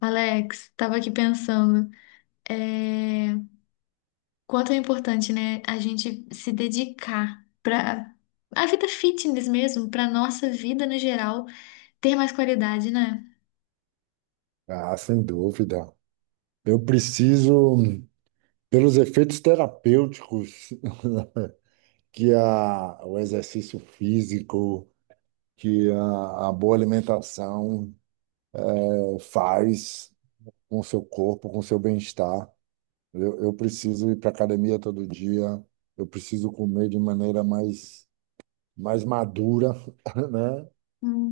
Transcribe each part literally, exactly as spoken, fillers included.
Alex, tava aqui pensando, é, quanto é importante, né, a gente se dedicar para a vida fitness mesmo, para nossa vida no geral ter mais qualidade, né? Ah, sem dúvida. Eu preciso, pelos efeitos terapêuticos que a, o exercício físico, que a, a boa alimentação eh, faz com o seu corpo, com o seu bem-estar. Eu, eu preciso ir para academia todo dia, eu preciso comer de maneira mais, mais madura, né?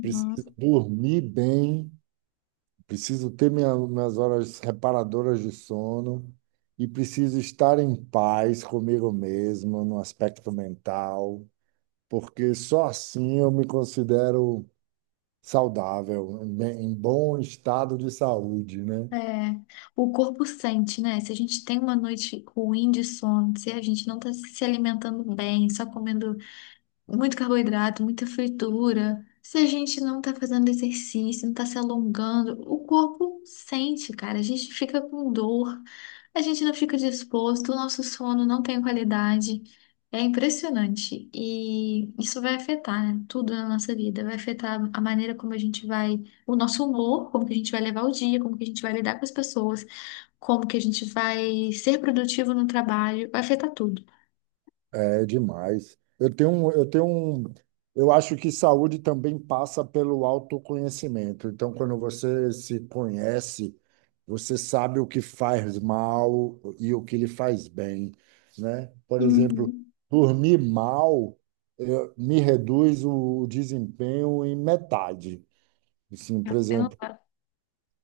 Preciso dormir bem. Preciso ter minha- minhas horas reparadoras de sono e preciso estar em paz comigo mesmo, no aspecto mental, porque só assim eu me considero saudável, em bem- em bom estado de saúde, né? É, o corpo sente, né? Se a gente tem uma noite ruim de sono, se a gente não tá se alimentando bem, só comendo muito carboidrato, muita fritura. Se a gente não tá fazendo exercício, não tá se alongando, o corpo sente, cara. A gente fica com dor, a gente não fica disposto, o nosso sono não tem qualidade. É impressionante. E isso vai afetar, né, tudo na nossa vida. Vai afetar a maneira como a gente vai, o nosso humor, como que a gente vai levar o dia, como que a gente vai lidar com as pessoas, como que a gente vai ser produtivo no trabalho. Vai afetar tudo. É demais. Eu tenho, um- eu tenho, um- eu acho que saúde também passa pelo autoconhecimento. Então, quando você se conhece, você sabe o que faz mal e o que lhe faz bem, né? Por exemplo, Uhum. dormir mal, eu- me reduz o desempenho em metade. Assim, por É exemplo, uma-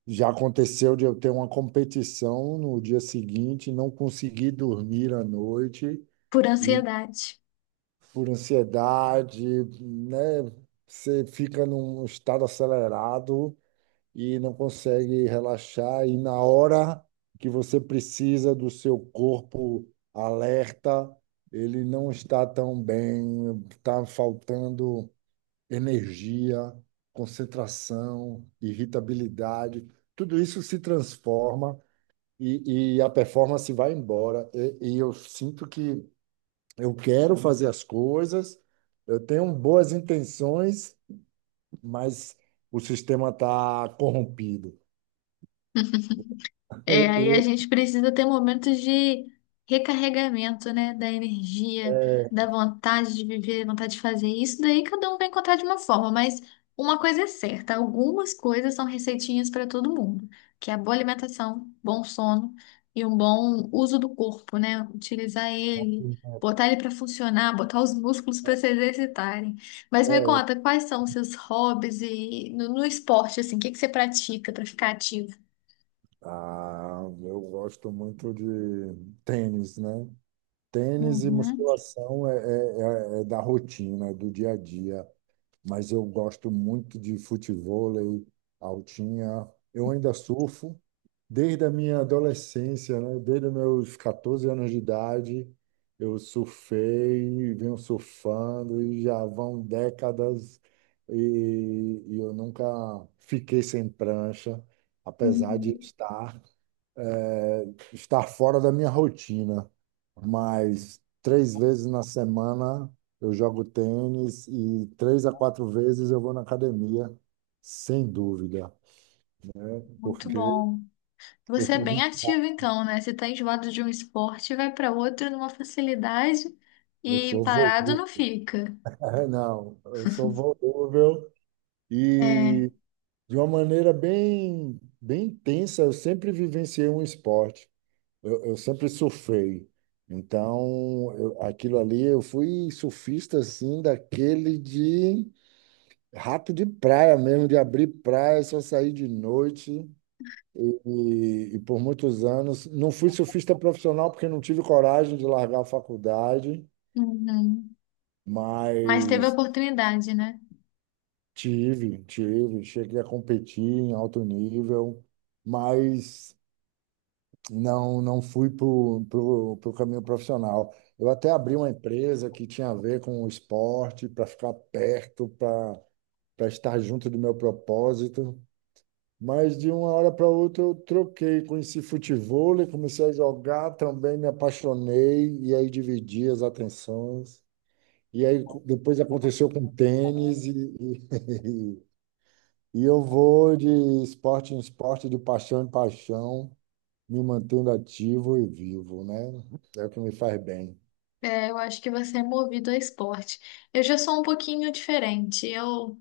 já aconteceu de eu ter uma competição no dia seguinte, não conseguir dormir à noite Por ansiedade. por ansiedade, né? Você fica num estado acelerado e não consegue relaxar, e na hora que você precisa do seu corpo alerta, ele não está tão bem, está faltando energia, concentração, irritabilidade. Tudo isso se transforma e, e a performance vai embora. e e eu sinto que eu quero fazer as coisas, eu tenho boas intenções, mas o sistema está corrompido. É, Eu, aí a eu- gente precisa ter momentos de recarregamento, né? Da energia, da vontade de viver, vontade de fazer isso. Daí cada um vai encontrar de uma forma, mas uma coisa é certa: algumas coisas são receitinhas para todo mundo, que é a boa alimentação, bom sono e um bom uso do corpo, né? Utilizar ele, botar ele para funcionar, botar os músculos para se exercitarem. Mas me conta, quais são os seus hobbies e no, no esporte, assim, o que que você pratica para ficar ativo? ah, eu gosto muito de tênis, né? Tênis e Uhum. musculação é, é, é é da rotina, é do dia a dia. Mas eu gosto muito de futevôlei, altinha. Eu ainda surfo desde a minha adolescência, né? Desde os meus quatorze anos de idade, eu surfei, venho surfando e já vão décadas e, e eu nunca fiquei sem prancha, apesar de Uhum. estar é, estar fora da minha rotina, mas três vezes na semana eu jogo tênis e três a quatro vezes eu vou na academia, sem dúvida, Muito porque bom. eu Você é sou bem viciado, ativo então, né? Você tá enjoado de um esporte, vai para outro numa facilidade eu e sou parado volúvel. não fica. É, não, eu sou volúvel É. e de uma maneira bem, bem intensa, eu sempre vivenciei um esporte. Eu, eu sempre surfei. Então, eu- aquilo ali, eu fui surfista assim, daquele de rato de praia mesmo, de abrir praia, só sair de noite. E, e- e por muitos anos, não fui surfista profissional porque não tive coragem de largar a faculdade, Uhum. Mas teve mas oportunidade, né? tive, tive, cheguei a competir em alto nível, mas não não fui para o pro, pro caminho profissional. Eu até abri uma empresa que tinha a ver com o esporte, para ficar perto, para para estar junto do meu propósito. Mas de uma hora para outra eu troquei, conheci futevôlei, comecei a jogar também, me apaixonei, e aí dividi as atenções. E aí co- depois aconteceu com tênis, e, e, e eu vou de esporte em esporte, de paixão em paixão, me mantendo ativo e vivo, né? É o que me faz bem. É, eu acho que você é movido a esporte. Eu já sou um pouquinho diferente. Eu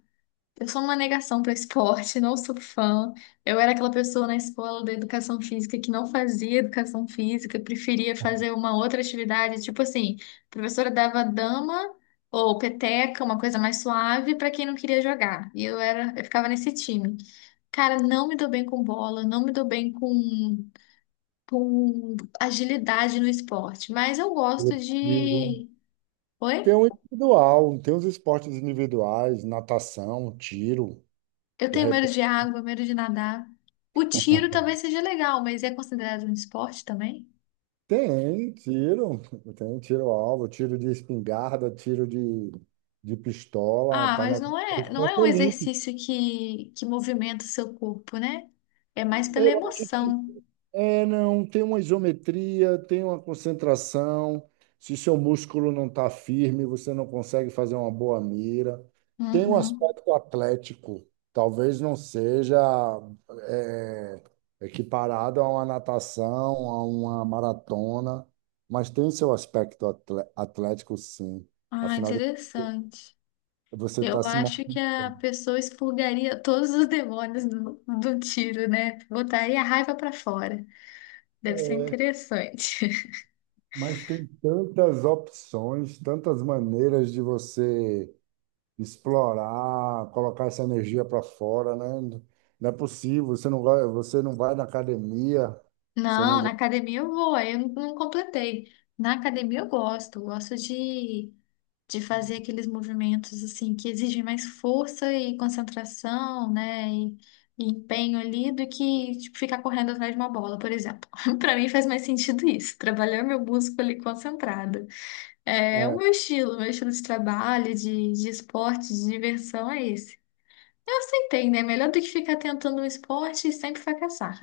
Eu sou uma negação para esporte, não sou fã. Eu era aquela pessoa na escola da educação física que não fazia educação física, preferia fazer uma outra atividade, tipo assim, a professora dava dama ou peteca, uma coisa mais suave para quem não queria jogar. E eu era, eu ficava nesse time. Cara, não me dou bem com bola, não me dou bem com com agilidade no esporte, mas eu gosto Coletivo. de Tem Oi? um individual, tem os esportes individuais, natação, tiro, Eu de tenho medo repente. de água, medo de nadar. O tiro talvez seja legal, mas é considerado um esporte também? Tem tiro, tem tiro-alvo, tiro de espingarda, tiro de, de pistola, Ah, tá na mas no não é, não é esporte um olímpico. exercício que, que movimenta o seu corpo, né? É mais pela Eu acho que emoção. É, não, tem uma isometria, tem uma concentração. Se seu músculo não está firme, você não consegue fazer uma boa mira. Tem um Uhum. aspecto atlético, talvez não seja é, equiparado a uma natação, a uma maratona, mas tem seu aspecto atle- atlético, sim. Ah, Afinal, de- interessante. você está Eu se mo- acho que a pessoa expurgaria todos os demônios do, do tiro, né? Botaria a raiva pra fora. Deve ser é, interessante. mas tem tantas opções, tantas maneiras de você explorar, colocar essa energia para fora, né? Não é possível, você não vai, você não vai na academia, você não Não, na go- academia eu vou, aí eu não, não completei. Na academia eu gosto, eu gosto de, de fazer aqueles movimentos assim que exigem mais força e concentração, né? E, e empenho ali do que tipo, ficar correndo atrás de uma bola, por exemplo. Pra mim faz mais sentido isso, trabalhar meu músculo ali concentrado. É o meu estilo, meu estilo de trabalho, de, de esporte, de diversão é esse. Eu aceitei, né? Melhor do que ficar tentando um esporte e sempre fracassar.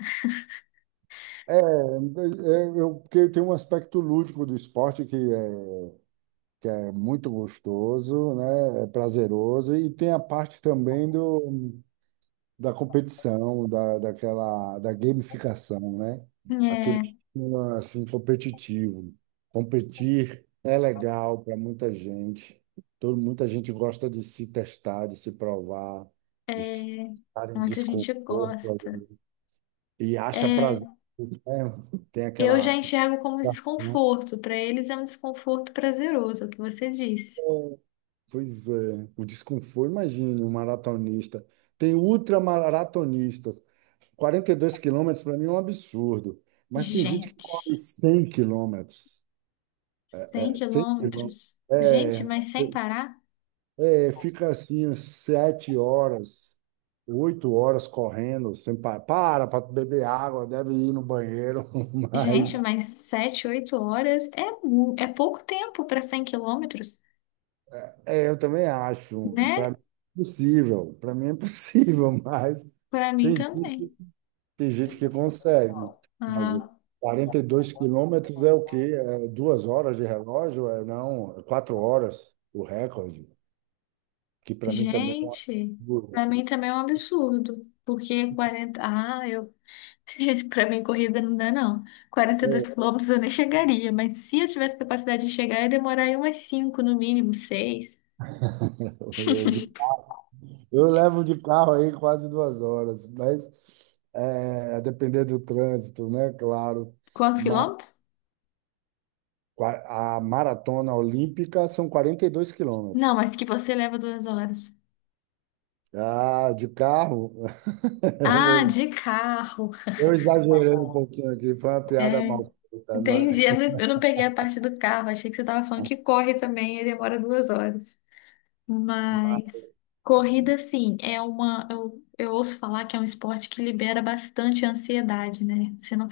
É, é, é, eu, porque tem um aspecto lúdico do esporte que é, que é muito gostoso, né? É prazeroso, e tem a parte também do da competição, da, daquela, da gamificação, né? Aquele É, clima, assim, competitivo. Competir é legal para muita gente. Todo, muita gente gosta de se testar, de se provar, de É, estar em muita gente desconforto gosta. ali, e acha prazer É, nisso, né? Tem eu já aquela enxergo como ação. desconforto. Para eles é um desconforto prazeroso, é o que você disse. Pois é, o desconforto, imagine um maratonista. Tem ultramaratonistas. Quarenta e dois quilômetros para mim é um absurdo, mas tem gente que Gente, corre cem quilômetros. cem Cem quilômetros. quilômetros. Gente, É, mas sem parar? é, fica assim, uns sete horas, oito horas correndo, sem pa- para para beber água, deve ir no banheiro, Gente, mas mas sete oito horas é, mu- é pouco tempo para cem quilômetros, é, eu também acho, para né? mim é possível, para mim é possível, mas Para mim tem gente também. tem gente que consegue fazer. Ah, Quarenta e dois quilômetros é o quê? É duas horas de relógio? É, não, é quatro horas o recorde, que para mim também é um gente, absurdo. para mim também é um absurdo. Porque quarenta Ah, eu Pra mim, corrida não dá, não. quarenta e dois É, quilômetros eu nem chegaria, mas se eu tivesse capacidade de chegar, ia demorar aí umas cinco no mínimo, seis Eu, de- eu levo de carro aí quase duas horas, mas é, a depender do trânsito, né? Claro. Quantos Mas quilômetros? qua- a maratona olímpica são quarenta e dois Não, quilômetros. mas que você leva duas horas. Ah, de carro, Ah, eu, de carro. eu exagerei um pouquinho aqui, foi uma piada É, mal feita. Mas entendi. Eu não, eu não peguei a parte do carro. Achei que você tava falando que corre também e demora duas horas. Mas corrida, sim, é uma. Eu, eu ouço falar que é um esporte que libera bastante ansiedade, né? Você não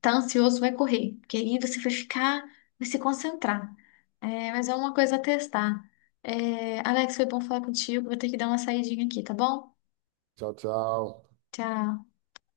tá ansioso, vai correr, porque aí você vai ficar, vai se concentrar. É, mas é uma coisa a testar. É, Alex, foi bom falar contigo. Vou ter que dar uma saidinha aqui, tá bom? tchau, tchau. Tchau.